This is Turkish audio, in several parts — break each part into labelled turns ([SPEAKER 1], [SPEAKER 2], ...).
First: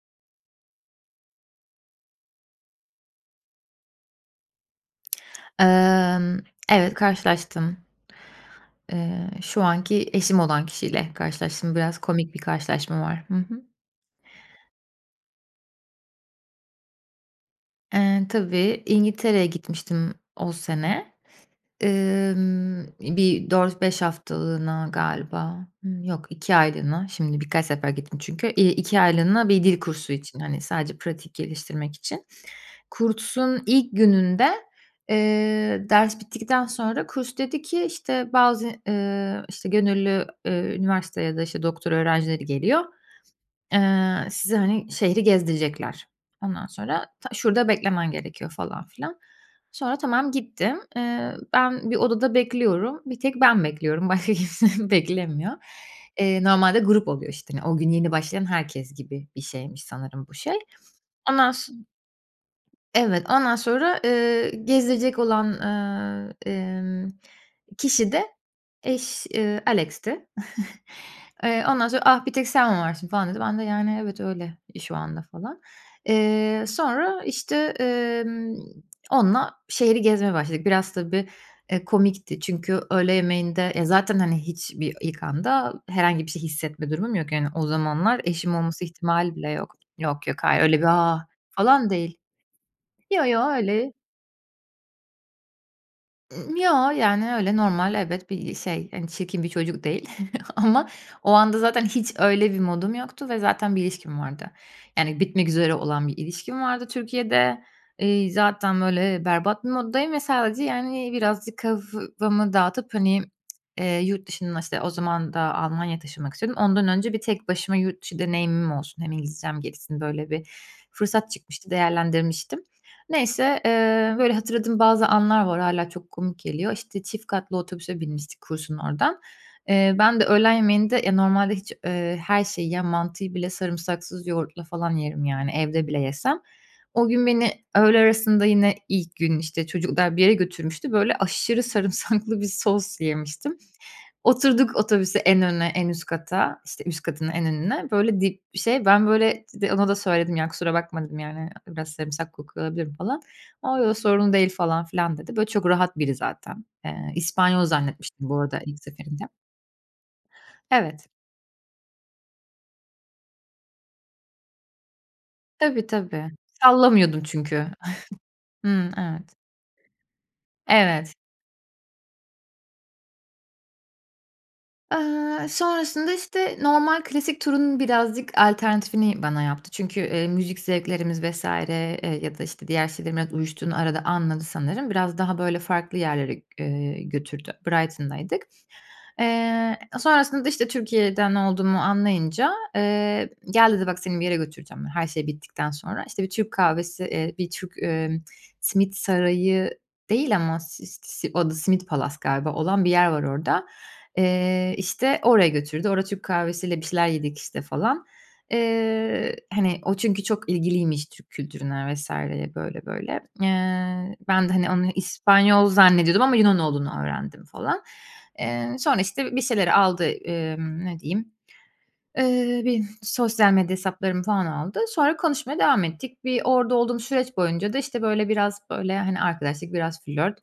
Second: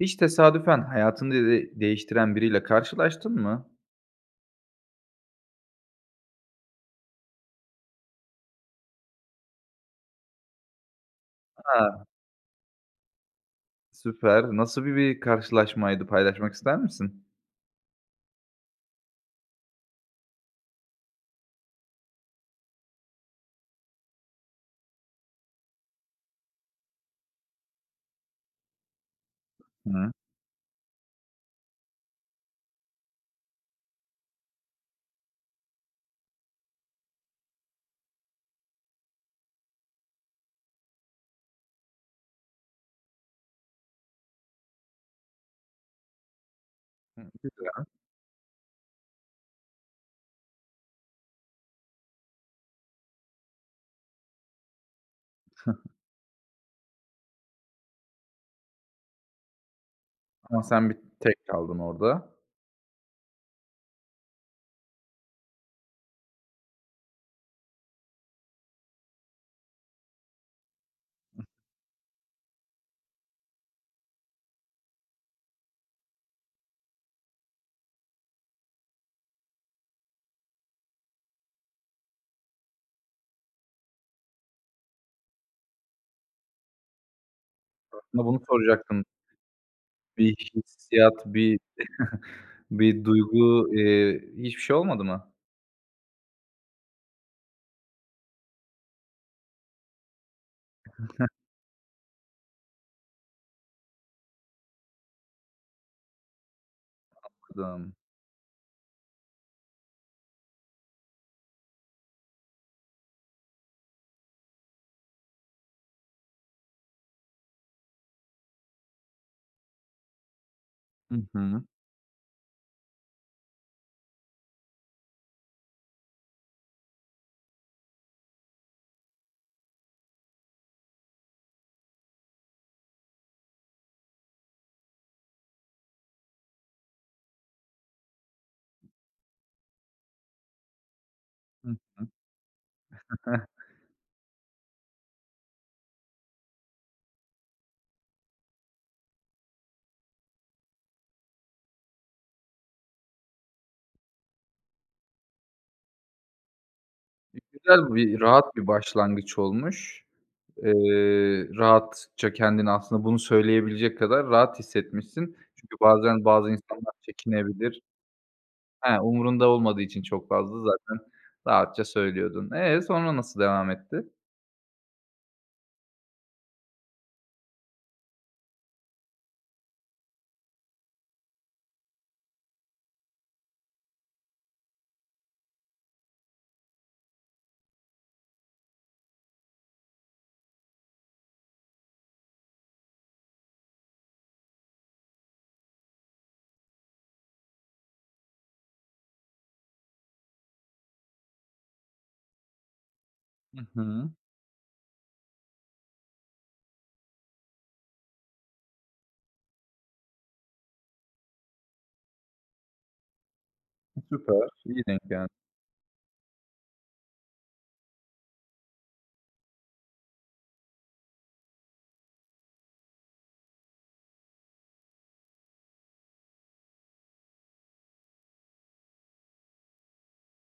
[SPEAKER 1] Hiç tesadüfen hayatını de değiştiren biriyle karşılaştın mı?
[SPEAKER 2] Emm, evet, karşılaştım. Eee, şu anki eşim olan kişiyle karşılaştım, biraz
[SPEAKER 1] Ha.
[SPEAKER 2] komik bir karşılaşma var. Hı hı.
[SPEAKER 1] Süper. Nasıl bi bir karşılaşmaydı, paylaşmak ister misin?
[SPEAKER 2] Eee, tabii, İngiltere'ye gitmiştim o sene. Emm, bir 4-5 haftalığına galiba, hı, yok, 2 aylığına şimdi birkaç sefer gittim çünkü, eee, 2 aylığına bir dil
[SPEAKER 1] Hıı.
[SPEAKER 2] kursu için, hani, sadece pratik geliştirmek için. Kursun ilk gününde, eee, ders bittikten sonra kurs dedi ki, işte, bazı, eee, işte, gönüllü, eee, üniversite ya da, işte, doktora öğrencileri geliyor, eee, size, hani, şehiri gezdirecekler. Ondan sonra ta
[SPEAKER 1] Hıı,
[SPEAKER 2] şurada
[SPEAKER 1] güzel.
[SPEAKER 2] beklemen gerekiyor, falan filan. Sonra tamam, gittim. Eee, ben bir odada bekliyorum, bir tek ben bekliyorum, başka kimse beklemiyor. Eee, normalde grup oluyor, işte, hani, o gün yeni başlayan herkes gibi bir şeymiş sanırım bu şey.
[SPEAKER 1] Ama sen bir tek
[SPEAKER 2] Ondan so
[SPEAKER 1] kaldın orada.
[SPEAKER 2] Evet, ondan sonra, eee, gezdirecek olan, eee, emm, kişi de eş eee, Alex'ti.
[SPEAKER 1] Hıh.
[SPEAKER 2] Eee, ondan sonra, “Ah, bir tek sen mi varsın, falan,” dedi. Ben de, yani, “Evet, öyle i şu anda,” falan. Eee, sonra, işte, emm, onunla şehiri gezmeye başladık, biraz tabii, eee, komikti çünkü öğle yemeğinde, eee, zaten, hani, hiçbir ilk anda herhangi bir şey hissetme durumum yok, yani. O zamanlar
[SPEAKER 1] Aslında bunu
[SPEAKER 2] eşim olması
[SPEAKER 1] soracaktım.
[SPEAKER 2] ihtimali bile yok. Yok,
[SPEAKER 1] Bir
[SPEAKER 2] yok, hayır, öyle bir,
[SPEAKER 1] hissiyat,
[SPEAKER 2] ah,
[SPEAKER 1] bir
[SPEAKER 2] falan değil.
[SPEAKER 1] bir
[SPEAKER 2] Yo, yo,
[SPEAKER 1] duygu,
[SPEAKER 2] öyle
[SPEAKER 1] eee, hiçbir şey olmadı mı?
[SPEAKER 2] Yo, yani, öyle normal, evet, bir, iii, şey. Hani, çirkin bir çocuk değil ama o anda zaten hiç öyle bir modum yoktu ve zaten bir ilişkim vardı. Yani, bitmek üzere olan bir ilişkim vardı Türkiye'de.
[SPEAKER 1] Anladım.
[SPEAKER 2] Eee, zaten, böyle, berbat bir moddayım ve sadece, yani, birazcık kafamı dağıtıp, hani, eee, yurt dışında, işte, o zaman da Almanya'ya taşınmak istiyordum, ondan önce bir tek başıma yurt dışı deneyimim olsun, hem İngilizcem gelişsin, böyle, bir
[SPEAKER 1] Hı
[SPEAKER 2] fırsat
[SPEAKER 1] hı.
[SPEAKER 2] çıkmıştı, değerlendirmiştim. Neyse, eee, böyle, hatırladığım bazı anlar var, hâlâ çok komik geliyor. İşte, çift katlı otobüse binmiştik kursun oradan. Eee, ben de öğlen yemeğinde ya normalde hiç, eee, her şeyi yiyen mantıyı bile sarımsaksız yoğurtla falan yerim, yani, evde bile yesem. O gün beni öğle arasında yine ilk gün, işte, çocuklar bir yere götürmüştü, böyle, aşırı
[SPEAKER 1] Hı hı.
[SPEAKER 2] sarımsaklı bir sos yemiştim. Oturduk otobüse, en öne, en üst kata, işte, üst katın en önüne, böyle, dip bir şey. Ben, böyle, de ona da söyledim ya, “Kusura bakma,” dedim, yani, “Biraz sarımsak kokuyor olabilirim,” falan. “A, yo, sorun değil, falan filan,” dedi. Böyle, çok rahat biri zaten. Eee,
[SPEAKER 1] E,
[SPEAKER 2] İspanyol
[SPEAKER 1] güzel bir,
[SPEAKER 2] zannetmiştim bu
[SPEAKER 1] rahat
[SPEAKER 2] arada
[SPEAKER 1] bir
[SPEAKER 2] ilk seferinde.
[SPEAKER 1] başlangıç olmuş.
[SPEAKER 2] Evet.
[SPEAKER 1] Eee, rahatça kendini aslında bunu söyleyebilecek kadar rahat hissetmişsin. Çünkü
[SPEAKER 2] Tabii,
[SPEAKER 1] bazen
[SPEAKER 2] tabii.
[SPEAKER 1] bazı insanlar
[SPEAKER 2] Sallamıyordum çünkü.
[SPEAKER 1] çekinebilir.
[SPEAKER 2] Hımm,
[SPEAKER 1] Ha,
[SPEAKER 2] evet.
[SPEAKER 1] umurunda olmadığı için çok fazla zaten
[SPEAKER 2] Evet.
[SPEAKER 1] rahatça söylüyordun. Eee, sonra nasıl devam etti?
[SPEAKER 2] Eee, sonrasında işte, normal klasik turunun birazcık alternatifini bana yaptı çünkü, eee, müzik zevklerimiz vs. eee, ya da, işte, diğer şeylerin artık uyuştuğunu arada anladı sanırım. Biraz daha böyle farklı yerlere, eee, götürdü, Brighton'daydık. Eee, sonrasında, işte, Türkiye'den olduğumu anlayınca, eee, gel dedi, "Bak seni bir yere götüreceğim," yani, her şey bittikten sonra. İşte, bir Türk kahvesi, eee, bir Türk, eee, Simit Sarayı değil ama si si o da Simit Palace galiba olan bir yer var
[SPEAKER 1] Hı
[SPEAKER 2] orada.
[SPEAKER 1] hı.
[SPEAKER 2] Eee, işte, oraya götürdü, orada Türk kahvesiyle bir şeyler yedik, işte, falan. Eee, hani, o çünkü çok ilgiliymiş Türk kültürüne vs. böyle, böyle.
[SPEAKER 1] E,
[SPEAKER 2] Eee, ben
[SPEAKER 1] süper.
[SPEAKER 2] de, hani,
[SPEAKER 1] İyi
[SPEAKER 2] onu
[SPEAKER 1] denk geldi.
[SPEAKER 2] İspanyol zannediyordum ama Yunan olduğunu öğrendim, falan. Eee, sonra, işte, bir şeyleri aldı, emm, ne diyeyim. Eee, benim sosyal medya hesaplarımı, falan, aldı. Sonra konuşmaya devam ettik. Bir orada olduğum süreç boyunca da, işte, böyle, biraz, böyle, hani, arkadaşlık, biraz flört,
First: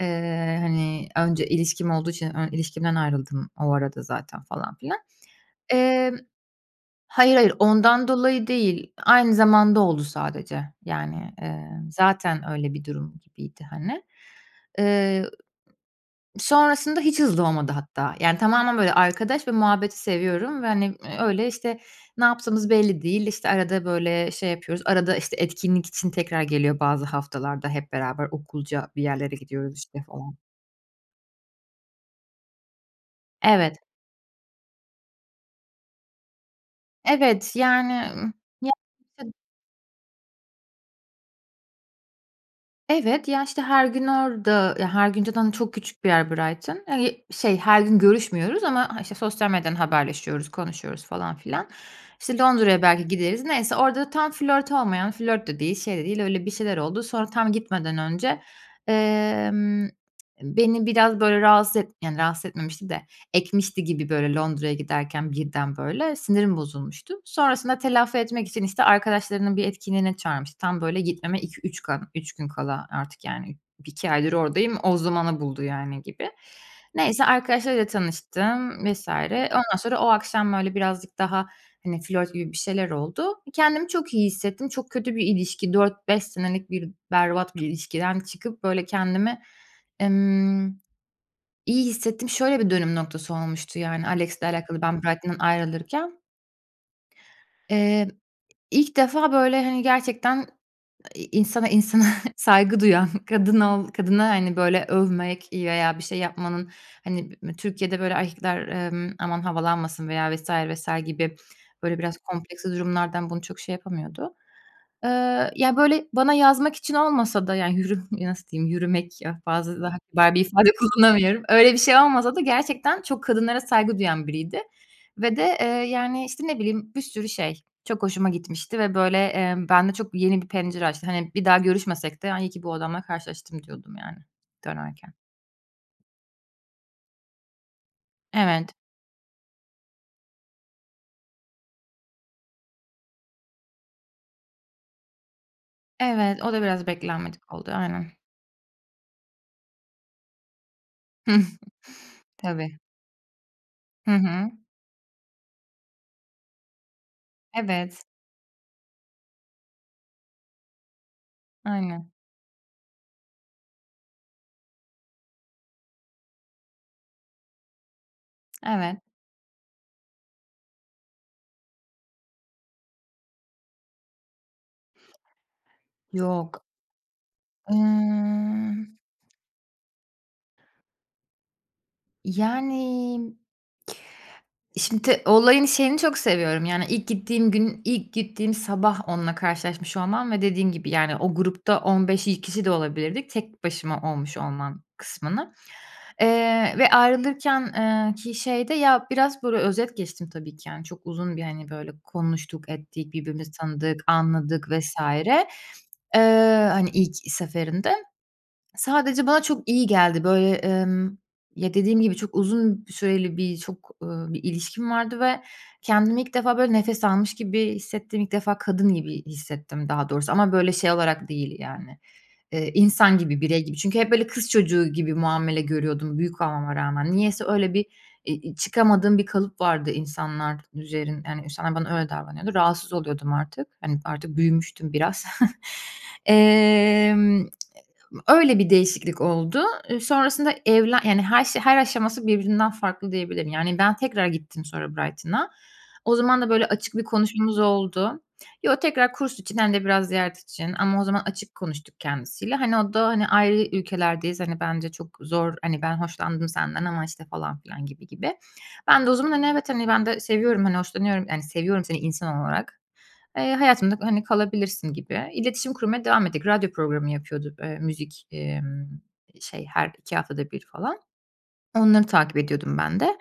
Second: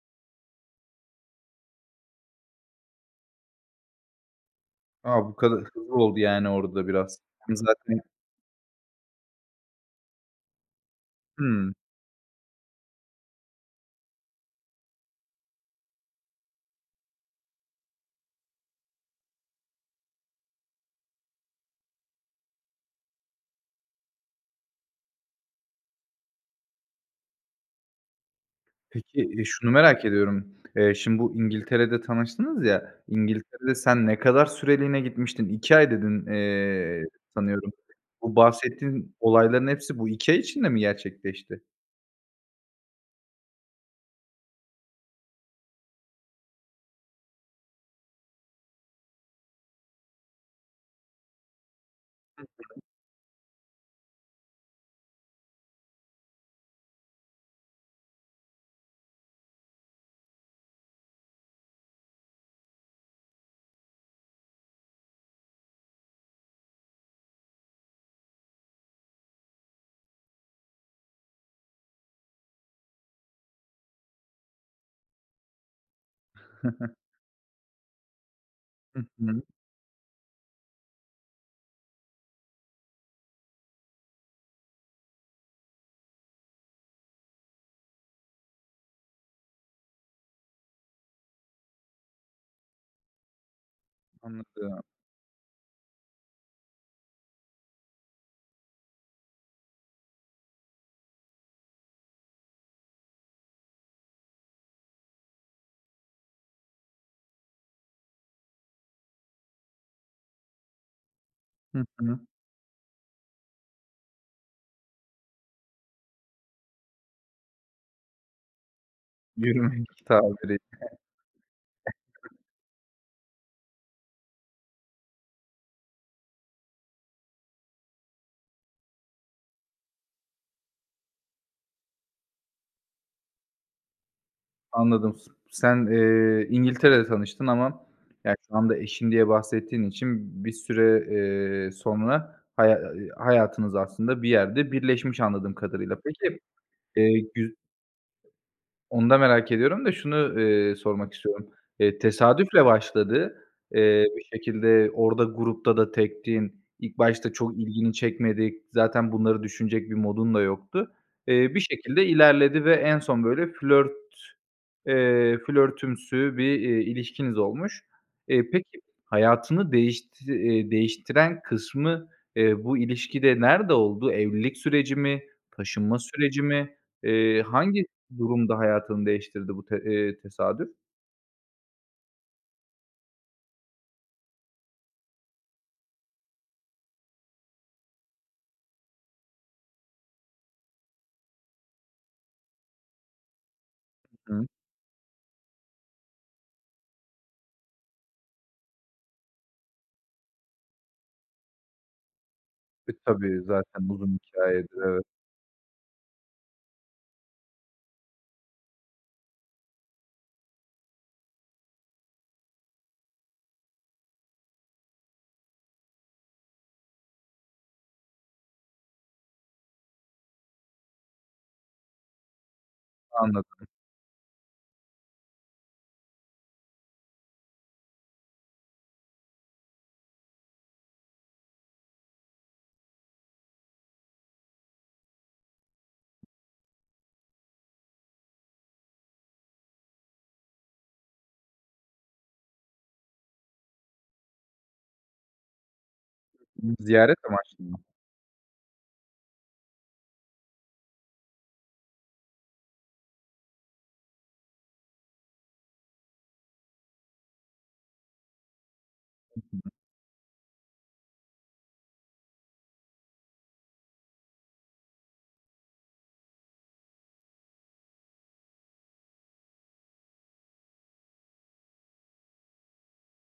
[SPEAKER 2] eee, hani, önce ilişkim olduğu için ön ilişkimden ayrıldım o arada zaten, falan filan.
[SPEAKER 1] A, bu kadar hızlı
[SPEAKER 2] Emm,
[SPEAKER 1] oldu, yani, orada biraz.
[SPEAKER 2] hayır, hayır,
[SPEAKER 1] Hem zaten
[SPEAKER 2] ondan dolayı değil, aynı zamanda oldu sadece. Yani, eee,
[SPEAKER 1] Hımm.
[SPEAKER 2] zaten öyle bir durum gibiydi, hani. Eee, sonrasında hiç hızlı olmadı hatta, yani, tamamen, böyle, arkadaş ve muhabbeti seviyorum ve, hani, eee, öyle, işte, ne yaptığımız belli değil. İşte, arada, böyle, şey yapıyoruz, arada, işte, etkinlik için tekrar geliyor bazı haftalarda, hep beraber okulca bir
[SPEAKER 1] Peki,
[SPEAKER 2] yerlere
[SPEAKER 1] e, şunu
[SPEAKER 2] gidiyoruz, işte,
[SPEAKER 1] merak
[SPEAKER 2] falan.
[SPEAKER 1] ediyorum, eee, şimdi bu İngiltere'de tanıştınız ya, İngiltere'de
[SPEAKER 2] Evet.
[SPEAKER 1] sen ne kadar süreliğine gitmiştin? 2 ay dedin, eee,
[SPEAKER 2] Evet,
[SPEAKER 1] sanıyorum.
[SPEAKER 2] yani, ımm,
[SPEAKER 1] Bu bahsettiğin
[SPEAKER 2] [unintelligible]
[SPEAKER 1] olayların hepsi bu 2 ay içinde mi gerçekleşti?
[SPEAKER 2] Evet, ya, işte, her gün orada, ya, her gün zaten çok küçük bir yer Brighton. Hani, şey, her gün görüşmüyoruz ama, işte, sosyal medyadan haberleşiyoruz, konuşuyoruz, falan filan. İşte,
[SPEAKER 1] Hı hı.
[SPEAKER 2] Londra'ya belki gideriz. Neyse, orada tam flört olmayan, flört de değil, şey de değil, öyle bir şeyler oldu, sonra tam gitmeden önce, eee, beni biraz, böyle, rahatsız et yani, rahatsız etmemişti de ekmişti gibi, böyle, Londra'ya giderken birden, böyle, sinirim bozulmuştu. Sonrasında telafi etmek için, işte, arkadaşlarının bir etkinliğe çağırmıştı. Tam, böyle, gitmeme 2-3 ka 3 gün kala artık, yani, 2 aydır oradayım, o zamanı buldu, yani, gibi. Neyse, arkadaşlarıyla tanıştım,
[SPEAKER 1] Hı
[SPEAKER 2] vs.
[SPEAKER 1] hı.
[SPEAKER 2] Ondan sonra o akşam, böyle, birazcık daha, hani, flört gibi bir şeyler oldu. Kendimi çok iyi hissettim, çok kötü bir ilişki, 4-5 senelik bir berbat bir ilişkiden çıkıp, böyle, kendimi, emm, iyi hissettim. Şöyle bir dönüm noktası olmuştu, yani, Alex'le alakalı
[SPEAKER 1] Anladım.
[SPEAKER 2] ben Brighton'dan ayrılırken eee, ilk defa, böyle, hani, gerçekten, iii, insana insana saygı duyan, kadın ol kadına, hani, böyle, övmek veya bir şey yapmanın, hani, ımm, Türkiye'de, böyle, erkekler, ımm, aman havalanmasın veya vs. vs. gibi,
[SPEAKER 1] Hı
[SPEAKER 2] böyle,
[SPEAKER 1] hı.
[SPEAKER 2] biraz kompleksli durumlardan bunu çok şey yapamıyordu. Eee, ya, böyle, bana yazmak için olmasa da, yani, yürü nasıl diyeyim, yürümek, ah, fazla
[SPEAKER 1] Yürümek,
[SPEAKER 2] daha kibar bir
[SPEAKER 1] tabiriyle.
[SPEAKER 2] ifade kullanamıyorum, öyle bir şey olmasa da gerçekten çok kadınlara saygı duyan biriydi ve de, eee, yani, işte, ne bileyim, bir sürü şey, çok hoşuma gitmişti ve, böyle, eee, bende çok yeni bir pencere açtı. Hani, bir daha görüşmesek de, hani, iyi ki bu adamla karşılaştım diyordum, yani, dönerken.
[SPEAKER 1] Anladım. S sen, eee, İngiltere'de tanıştın ama ya, şu
[SPEAKER 2] Evet.
[SPEAKER 1] anda eşin diye bahsettiğin için bir süre, eee, sonra haya hayatınız aslında bir yerde birleşmiş anladığım kadarıyla. Peki,
[SPEAKER 2] Evet, o da biraz
[SPEAKER 1] eee,
[SPEAKER 2] beklenmedik
[SPEAKER 1] gü
[SPEAKER 2] oldu, aynen.
[SPEAKER 1] Onu da merak ediyorum da şunu, eee, sormak
[SPEAKER 2] Hıh.
[SPEAKER 1] istiyorum. Eee, tesadüfle
[SPEAKER 2] Tabii.
[SPEAKER 1] başladı. Eee,
[SPEAKER 2] Hı
[SPEAKER 1] bir
[SPEAKER 2] hı.
[SPEAKER 1] şekilde orada grupta da tektin, ilk başta çok ilgini
[SPEAKER 2] Evet.
[SPEAKER 1] çekmedi. Zaten bunları düşünecek bir modun da yoktu. Eee, bir şekilde
[SPEAKER 2] Aynen.
[SPEAKER 1] ilerledi ve en son böyle flört, eee, flörtümsü bir, eee, ilişkiniz olmuş. E, peki,
[SPEAKER 2] Evet.
[SPEAKER 1] hayatını değişti, eee, değiştiren kısmı, eee, bu ilişkide nerede oldu? Evlilik süreci mi? Taşınma süreci
[SPEAKER 2] Yok.
[SPEAKER 1] mi? Eee, hangi durumda
[SPEAKER 2] Emm
[SPEAKER 1] hayatını değiştirdi bu te eee, tesadüf?
[SPEAKER 2] Yani Şimdi olayın şeyini çok seviyorum, yani, ilk gittiğim gün, ilk gittiğim sabah onunla karşılaşmış olmam ve dediğim gibi, yani, o grupta 15 kişi de olabilirdik, tek başıma olmuş
[SPEAKER 1] Hı.
[SPEAKER 2] olmam kısmını. Eee, ve ayrılırken ki, ııı, şeyi de ya, biraz, böyle, özet geçtim tabii ki, hani, çok uzun bir, hani, böyle, konuştuk
[SPEAKER 1] E,
[SPEAKER 2] ettik,
[SPEAKER 1] tabii,
[SPEAKER 2] birbirimizi
[SPEAKER 1] zaten
[SPEAKER 2] tanıdık,
[SPEAKER 1] uzun
[SPEAKER 2] anladık,
[SPEAKER 1] hikâyedir,
[SPEAKER 2] vs.
[SPEAKER 1] evet.
[SPEAKER 2] eee, hani, ilk seferinde. Sadece bana çok iyi geldi, böyle. Emm, ya, dediğim gibi, çok uzun süreli bir, çok, ııı, bir ilişkim vardı ve kendimi ilk defa, böyle, nefes almış gibi hissettim. İlk defa kadın gibi hissettim daha doğrusu ama, böyle, şey olarak değil, yani, eee, insan gibi, birey
[SPEAKER 1] Anladım.
[SPEAKER 2] gibi. Çünkü hep, böyle, kız çocuğu gibi muamele görüyordum büyük olmama rağmen. Niyeyse öyle bir, eee, i çıkamadığım bir kalıp vardı insanlar üzerin yani, insanlar bana öyle davranıyordu, rahatsız oluyordum artık. Hani, artık büyümüştüm biraz. Emm, ııı, öyle bir değişiklik oldu. Sonrasında evlen yani, her şey her aşaması birbirinden farklı diyebilirim. Yani, ben tekrar gittim sonra Brighton'a. O zaman da, böyle,
[SPEAKER 1] Imm,
[SPEAKER 2] açık bir
[SPEAKER 1] ziyaret
[SPEAKER 2] konuşmamız
[SPEAKER 1] amaçlı mı?
[SPEAKER 2] oldu. Yo, tekrar kurs için hem de biraz ziyaret için ama o zaman açık konuştuk kendisiyle. Hani, o da, hani, ayrı ülkelerdeyiz, hani, bence çok zor, hani, ben hoşlandım senden ama, işte, falan filan, gibi gibi. Ben de o zaman,
[SPEAKER 1] Hı
[SPEAKER 2] hani, evet,
[SPEAKER 1] hı.
[SPEAKER 2] hani, ben de seviyorum, hani, hoşlanıyorum. Yani, seviyorum seni insan olarak, eee, hayatımda, hani, kalabilirsin gibi. İletişim kurmaya devam ettik, radyo programı yapıyordu. Eee, müzik, emm, şey, her 2 haftada 1 falan. Onları takip ediyordum ben de.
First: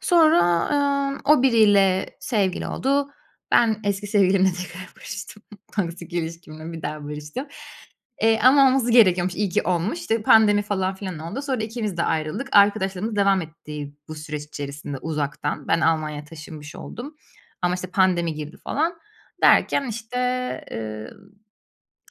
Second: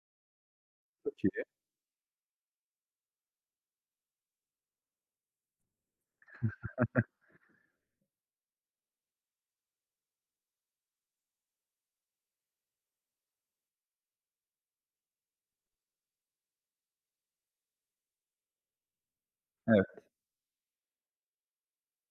[SPEAKER 2] Sonra, ııı, o
[SPEAKER 1] Peki.
[SPEAKER 2] biriyle sevgili oldu. Ben eski sevgilimle tekrar barıştım. Toksik ilişkimle bir daha barıştım. Eee, ama olması gerekiyormuş, iyi ki olmuş. Pandemi, falan filan oldu. Sonra ikimiz de ayrıldık. Arkadaşlığımız devam etti, bu süreç içerisinde uzaktan. Ben Almanya'ya taşınmış oldum. Ama, işte, pandemi girdi, falan. Derken,
[SPEAKER 1] Evet.
[SPEAKER 2] işte, ııı,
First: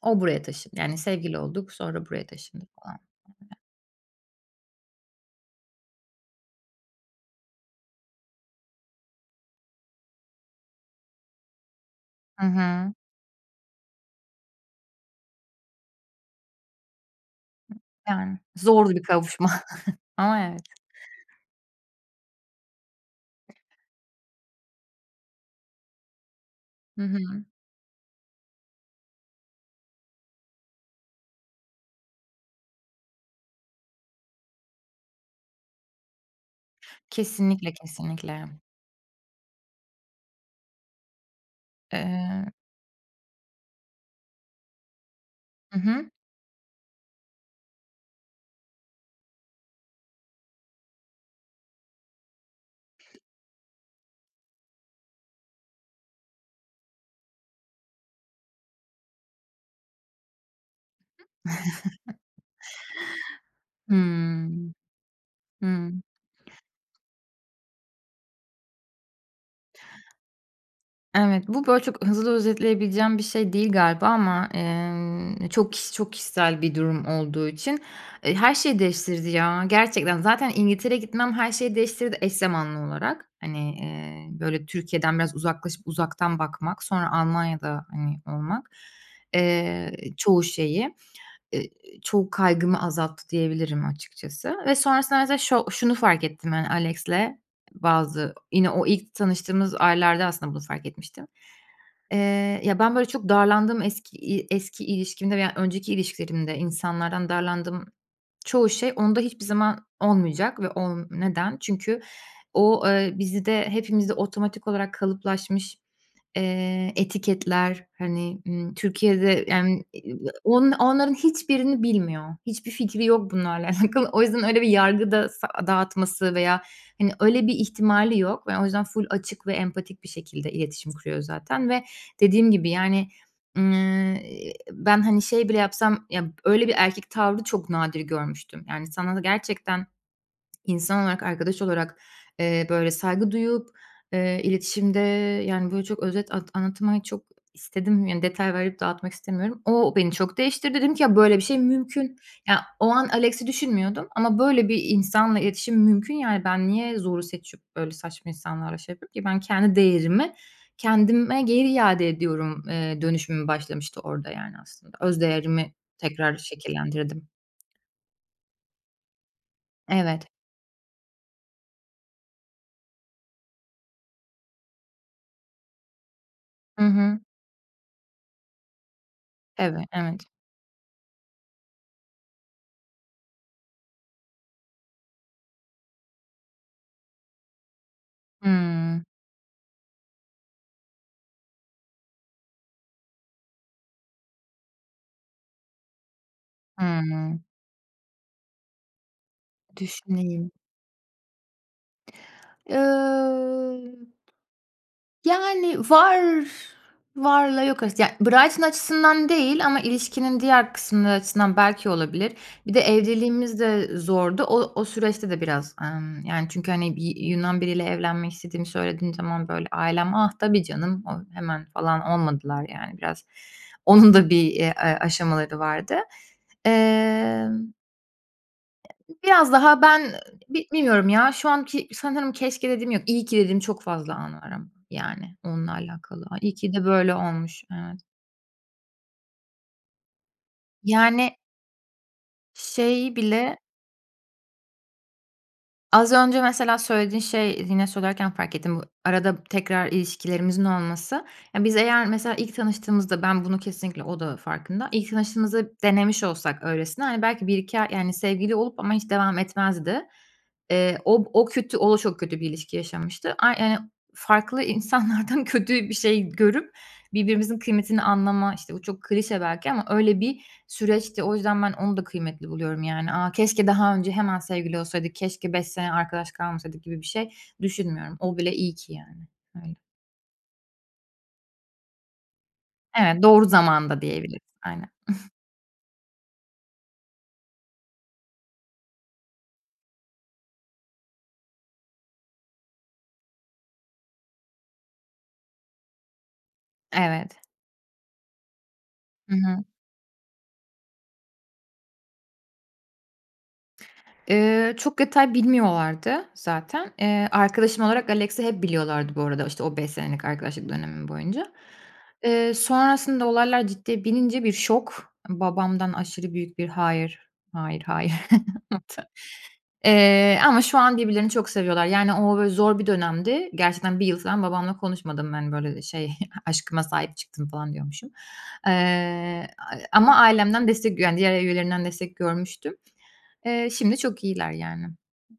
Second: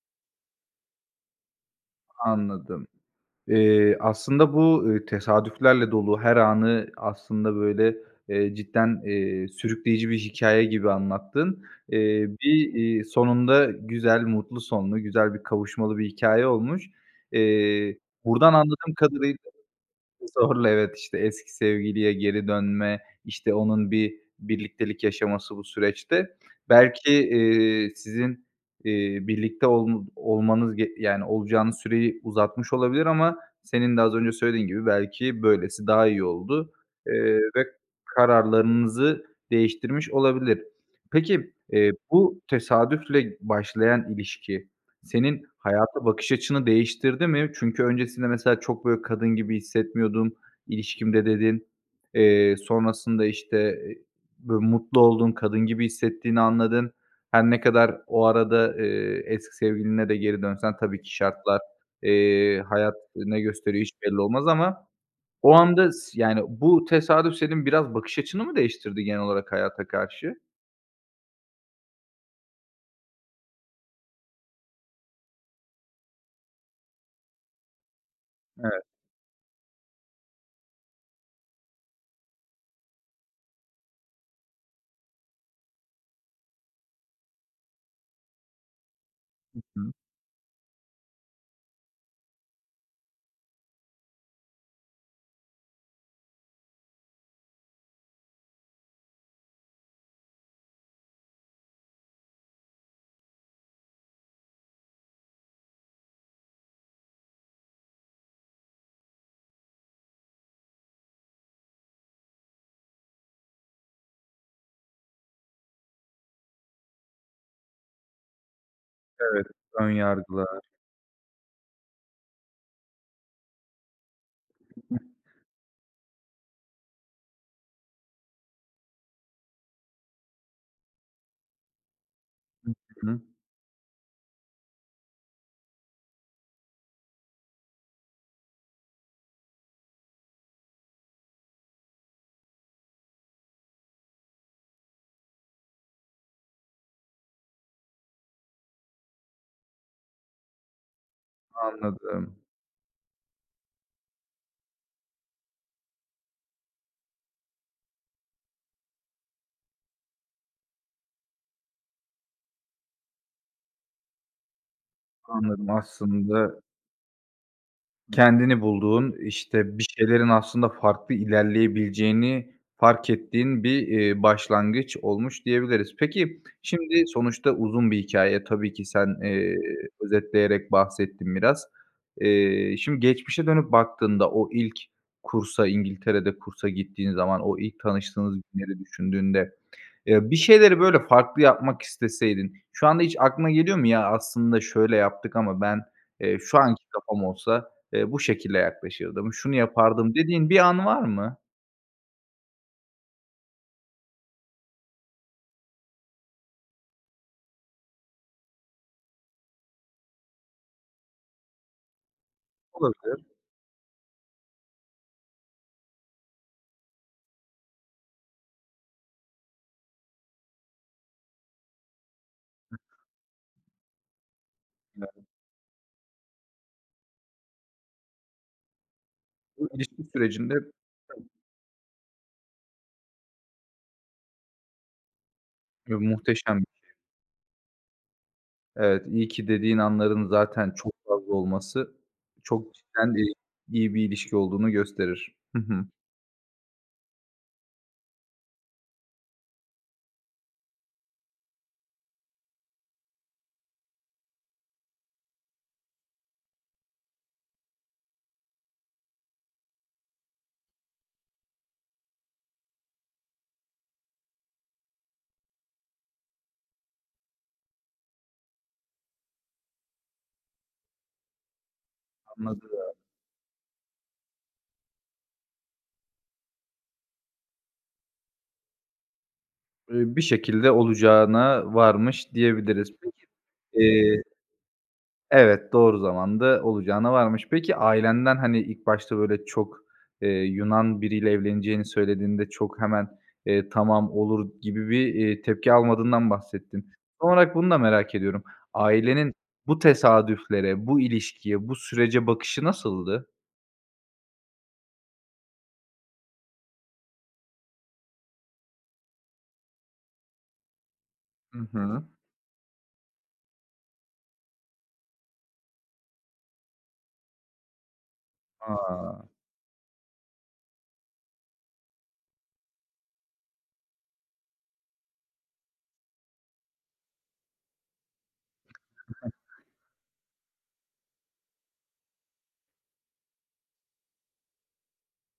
[SPEAKER 2] o buraya taşındı, yani, sevgili olduk, sonra buraya taşındı
[SPEAKER 1] Anladım.
[SPEAKER 2] falan, öyle.
[SPEAKER 1] Eee, aslında bu, eee, tesadüflerle dolu her anı aslında, böyle, eee, cidden, eee, sürükleyici bir hikâye gibi anlattın. Eee,
[SPEAKER 2] Hı
[SPEAKER 1] bir,
[SPEAKER 2] hı.
[SPEAKER 1] eee, sonunda güzel mutlu sonlu, güzel bir kavuşmalı bir hikâye olmuş. Eee,
[SPEAKER 2] Yani,
[SPEAKER 1] buradan
[SPEAKER 2] zordu
[SPEAKER 1] anladığım
[SPEAKER 2] bir
[SPEAKER 1] kadarıyla
[SPEAKER 2] kavuşma ama evet.
[SPEAKER 1] zorla, evet, işte, eski sevgiliye geri dönme, işte, onun bir birliktelik yaşaması bu süreçte.
[SPEAKER 2] Hı
[SPEAKER 1] Belki,
[SPEAKER 2] hı.
[SPEAKER 1] eee, sizin, eee, birlikte ol olmanız ge yani, olacağınız süreyi uzatmış olabilir ama senin de az önce söylediğin gibi belki böylesi daha iyi oldu. Eee, ve
[SPEAKER 2] Kesinlikle, kesinlikle.
[SPEAKER 1] kararlarınızı değiştirmiş olabilir. Peki, eee, bu
[SPEAKER 2] Eee
[SPEAKER 1] tesadüfle başlayan ilişki senin
[SPEAKER 2] Hı
[SPEAKER 1] hayata
[SPEAKER 2] hı.
[SPEAKER 1] bakış açını değiştirdi mi? Çünkü öncesinde mesela, "Çok böyle kadın gibi hissetmiyordum ilişkimde," dedin. Eee, sonrasında, işte, böyle, mutlu oldun, kadın gibi hissettiğini anladın. Her ne kadar o arada, eee, eski sevgiline de geri dönsen tabii ki şartlar, eee, hayat ne gösteriyor hiçbir belli olmaz
[SPEAKER 2] Hımm.
[SPEAKER 1] ama o anda
[SPEAKER 2] Hımm.
[SPEAKER 1] s yani, bu tesadüf senin biraz bakış açını mı değiştirdi genel olarak hayata karşı?
[SPEAKER 2] Evet, bu, böyle, çok hızlı özetleyebileceğim bir şey değil galiba ama, emm, çok kişi çok kişisel bir durum olduğu için. Eee, her şeyi
[SPEAKER 1] Evet.
[SPEAKER 2] değiştirdi ya, gerçekten. Zaten İngiltere'ye gitmem her şeyi değiştirdi, eş zamanlı olarak. Hani, eee, böyle, Türkiye'den biraz uzaklaşıp uzaktan bakmak, sonra Almanya'da, hani, olmak.
[SPEAKER 1] Hı
[SPEAKER 2] Eee,
[SPEAKER 1] hı.
[SPEAKER 2] çoğu şeyi, eee, çoğu kaygımı azalttı diyebilirim açıkçası. Ve sonrasında mesela şo şunu fark ettim ben Alex'le, bazı yine o ilk tanıştığımız aylarda aslında bunu fark etmiştim. Eee, ya, ben, böyle, çok darlandığım eski ııı, eski ilişkimde veya önceki ilişkilerimde insanlardan darlandığım çoğu şey onda hiçbir zaman olmayacak ve ol neden? Çünkü o, eee, bizde, hepimizde otomatik olarak kalıplaşmış, eee, etiketler, hani, ımm, Türkiye'de,
[SPEAKER 1] Evet,
[SPEAKER 2] yani,
[SPEAKER 1] ön
[SPEAKER 2] ııı, o
[SPEAKER 1] yargılar.
[SPEAKER 2] onların hiçbirini bilmiyor. Hiçbir fikri yok bunlarla alakalı. O yüzden öyle bir yargı da sa dağıtması veya, hani, öyle bir ihtimali yok ve o yüzden full açık ve empatik bir şekilde iletişim kuruyor zaten ve dediğim gibi,
[SPEAKER 1] Hı
[SPEAKER 2] yani.
[SPEAKER 1] hı.
[SPEAKER 2] Emm, ııı, ben, hani, şey bile yapsam ya, öyle bir erkek tavrı çok nadir görmüştüm. Yani, sana da gerçekten insan olarak, arkadaş olarak, eee, böyle, saygı duyup, eee, iletişimde, yani, böyle, çok özet at anlatmayı çok istedim. Yani, detay verip dağıtmak istemiyorum. O beni çok değiştirdi. Dedim ki, "Ya, böyle bir şey mümkün."
[SPEAKER 1] Anladım.
[SPEAKER 2] Ya, o an Alex'i düşünmüyordum ama, böyle bir insanla iletişim mümkün, yani. Ben niye zoru seçip, öyle saçma insanlarla şey yapayım ki? Ben kendi değerimi kendime geri iade ediyorum, eee, dönüşümüm başlamıştı orada, yani, aslında. Öz
[SPEAKER 1] Anladım,
[SPEAKER 2] değerimi tekrar
[SPEAKER 1] aslında
[SPEAKER 2] şekillendirdim.
[SPEAKER 1] Kendini bulduğun, işte, bir
[SPEAKER 2] Evet.
[SPEAKER 1] şeylerin aslında farklı ilerleyebileceğini fark ettiğin bir, iii, başlangıç olmuş diyebiliriz. Peki,
[SPEAKER 2] Hı
[SPEAKER 1] şimdi
[SPEAKER 2] hı.
[SPEAKER 1] sonuçta uzun bir hikâye, tabii ki sen, eee,
[SPEAKER 2] Eve evet.
[SPEAKER 1] özetleyerek bahsettin biraz. Eee, şimdi geçmişe dönüp baktığında o ilk kursa, İngiltere'de kursa gittiğin zaman, o ilk tanıştığınız günleri
[SPEAKER 2] Hımm.
[SPEAKER 1] düşündüğünde, eee, bir şeyleri, böyle, farklı yapmak isteseydin şu anda hiç aklına geliyor mu? Ya, aslında, "Şöyle yaptık ama ben, eee, şu anki kafam
[SPEAKER 2] Hımm.
[SPEAKER 1] olsa, eee, bu şekilde yaklaşırdım, şunu yapardım." dediğin
[SPEAKER 2] Düşüneyim.
[SPEAKER 1] bir an var mı?
[SPEAKER 2] Imm, yani, var varla yok arası. Yani, Brighton açısından değil ama ilişkinin diğer kısımları açısından belki olabilir. Bir de
[SPEAKER 1] Olabilir.
[SPEAKER 2] evliliğimiz de e zordu. O o süreçte de biraz, ımm, yani, çünkü, hani, bir Yunan biriyle evlenmek istediğimi söylediğim zaman, böyle, ailem, "Ah, tabii canım, o" hemen falan olmadılar, yani,
[SPEAKER 1] [unintelligible]
[SPEAKER 2] biraz. Onun da bir, eee, a
[SPEAKER 1] [unintelligible]
[SPEAKER 2] aşamaları vardı. Emm biraz
[SPEAKER 1] Bu
[SPEAKER 2] daha ben
[SPEAKER 1] ilişki
[SPEAKER 2] ı
[SPEAKER 1] sürecinde
[SPEAKER 2] bi bilmiyorum ya, şu anki sanırım keşke dediğim yok, iyi ki dediğim çok fazla an var ama, yani, onunla
[SPEAKER 1] [unintelligible]
[SPEAKER 2] alakalı, ay, iyi
[SPEAKER 1] Muhteşem bir
[SPEAKER 2] ki de
[SPEAKER 1] şey.
[SPEAKER 2] böyle olmuş Evet.
[SPEAKER 1] Evet, iyi ki dediğin anların zaten çok fazla
[SPEAKER 2] Yani
[SPEAKER 1] olması çok
[SPEAKER 2] şeyi
[SPEAKER 1] cidden [unintelligible]
[SPEAKER 2] bile
[SPEAKER 1] iyi bir ilişki olduğunu gösterir. Hı hı.
[SPEAKER 2] az önce mesela söylediğin şey yine söylerken fark ettim. I arada tekrar ilişkilerimizin olması, yani, biz eğer mesela ilk tanıştığımızda, ben, bunu kesinlikle O da farkında, ilk tanıştığımızda denemiş olsak öylesine, hani, belki 1-2 ay, yani, sevgili olup ama hiç devam etmezdi. Iıı, o o kötü, o da çok kötü bir ilişki yaşamıştı. Ay, ııı, farklı insanlardan kötü bir şey görüp birbirimizin kıymetini anlama, işte, o çok klişe belki ama öyle bir süreçti. O yüzden ben onu da kıymetli buluyorum,
[SPEAKER 1] Anladım.
[SPEAKER 2] yani. "A, keşke daha önce hemen sevgili olsaydık, keşke 5 sene arkadaş kalmasaydık." gibi bir şey düşünmüyorum. O bile iyi ki, yani, öyle.
[SPEAKER 1] Iıı, bir şekilde olacağına varmış diyebiliriz.
[SPEAKER 2] Evet,
[SPEAKER 1] Peki,
[SPEAKER 2] doğru zamanda
[SPEAKER 1] eee
[SPEAKER 2] diyebiliriz, aynen.
[SPEAKER 1] Evet, doğru zamanda olacağına varmış. Peki, ailenden, hani, ilk başta, böyle, çok, eee, Yunan biriyle evleneceğini söylediğinde çok hemen, eee, "Tamam, olur." gibi bir, eee, tepki almadığından bahsettin. Son
[SPEAKER 2] Evet.
[SPEAKER 1] olarak bunu da merak ediyorum. Ailenin
[SPEAKER 2] Hı hı.
[SPEAKER 1] bu tesadüflere, bu ilişkiye, bu sürece bakışı nasıldı?
[SPEAKER 2] Eee, çok detay bilmiyorlardı zaten. Eee, arkadaşım olarak Alex'i hep biliyorlardı bu arada, işte, o 5 senelik arkadaşlık dönemim boyunca.
[SPEAKER 1] Hı hı.
[SPEAKER 2] Eee, sonrasında olaylar ciddiye binince bir şok, babamdan aşırı büyük bir "Hayır, hayır, hayır." [unintelligible]
[SPEAKER 1] A!
[SPEAKER 2] Eee, ama şu an birbirlerini çok seviyorlar. Yani, o böyle zor bir dönemdi, gerçekten 1 yıl falan babamla konuşmadım, hani, böyle, ııı, şey, "Aşkıma sahip çıktım." falan diyormuşum. Iıı, a ama ailemden destek yani, diğer üyelerinden destek görmüştüm. Eee, şimdi çok iyiler, yani.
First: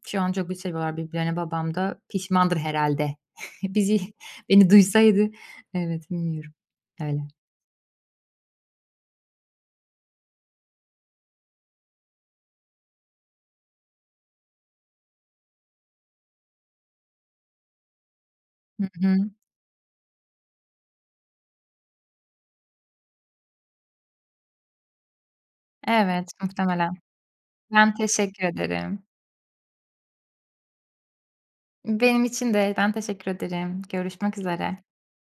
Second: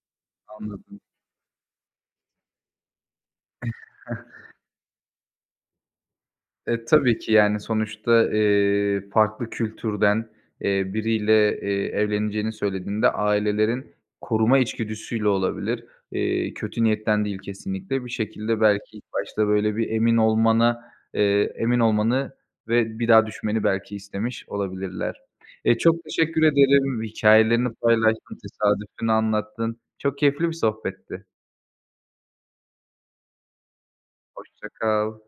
[SPEAKER 2] Şu an çok bir seviyorlar
[SPEAKER 1] Anladım.
[SPEAKER 2] birbirlerini, babam da pişmandır herhâlde. Bizi, beni duysaydı Evet, bilmiyorum.
[SPEAKER 1] E, tabii
[SPEAKER 2] Öyle.
[SPEAKER 1] ki yani sonuçta, eee, farklı kültürden, eee, biriyle, eee, evleneceğini söylediğinde ailelerin koruma içgüdüsüyle olabilir. Eee, kötü niyetten değil kesinlikle. Bir şekilde
[SPEAKER 2] Hı
[SPEAKER 1] belki ilk
[SPEAKER 2] hı.
[SPEAKER 1] başta böyle bir emin olmana eee, emin olmanı ve bir daha düşünmeni belki istemiş olabilirler. Eee, çok
[SPEAKER 2] Evet,
[SPEAKER 1] teşekkür
[SPEAKER 2] muhtemelen.
[SPEAKER 1] ederim, hikâyelerini
[SPEAKER 2] Ben
[SPEAKER 1] paylaştın,
[SPEAKER 2] teşekkür ederim.
[SPEAKER 1] tesadüfünü anlattın. Çok keyifli bir sohbetti.
[SPEAKER 2] Benim için de, ben teşekkür ederim. Görüşmek
[SPEAKER 1] Hoşça
[SPEAKER 2] üzere.
[SPEAKER 1] kal.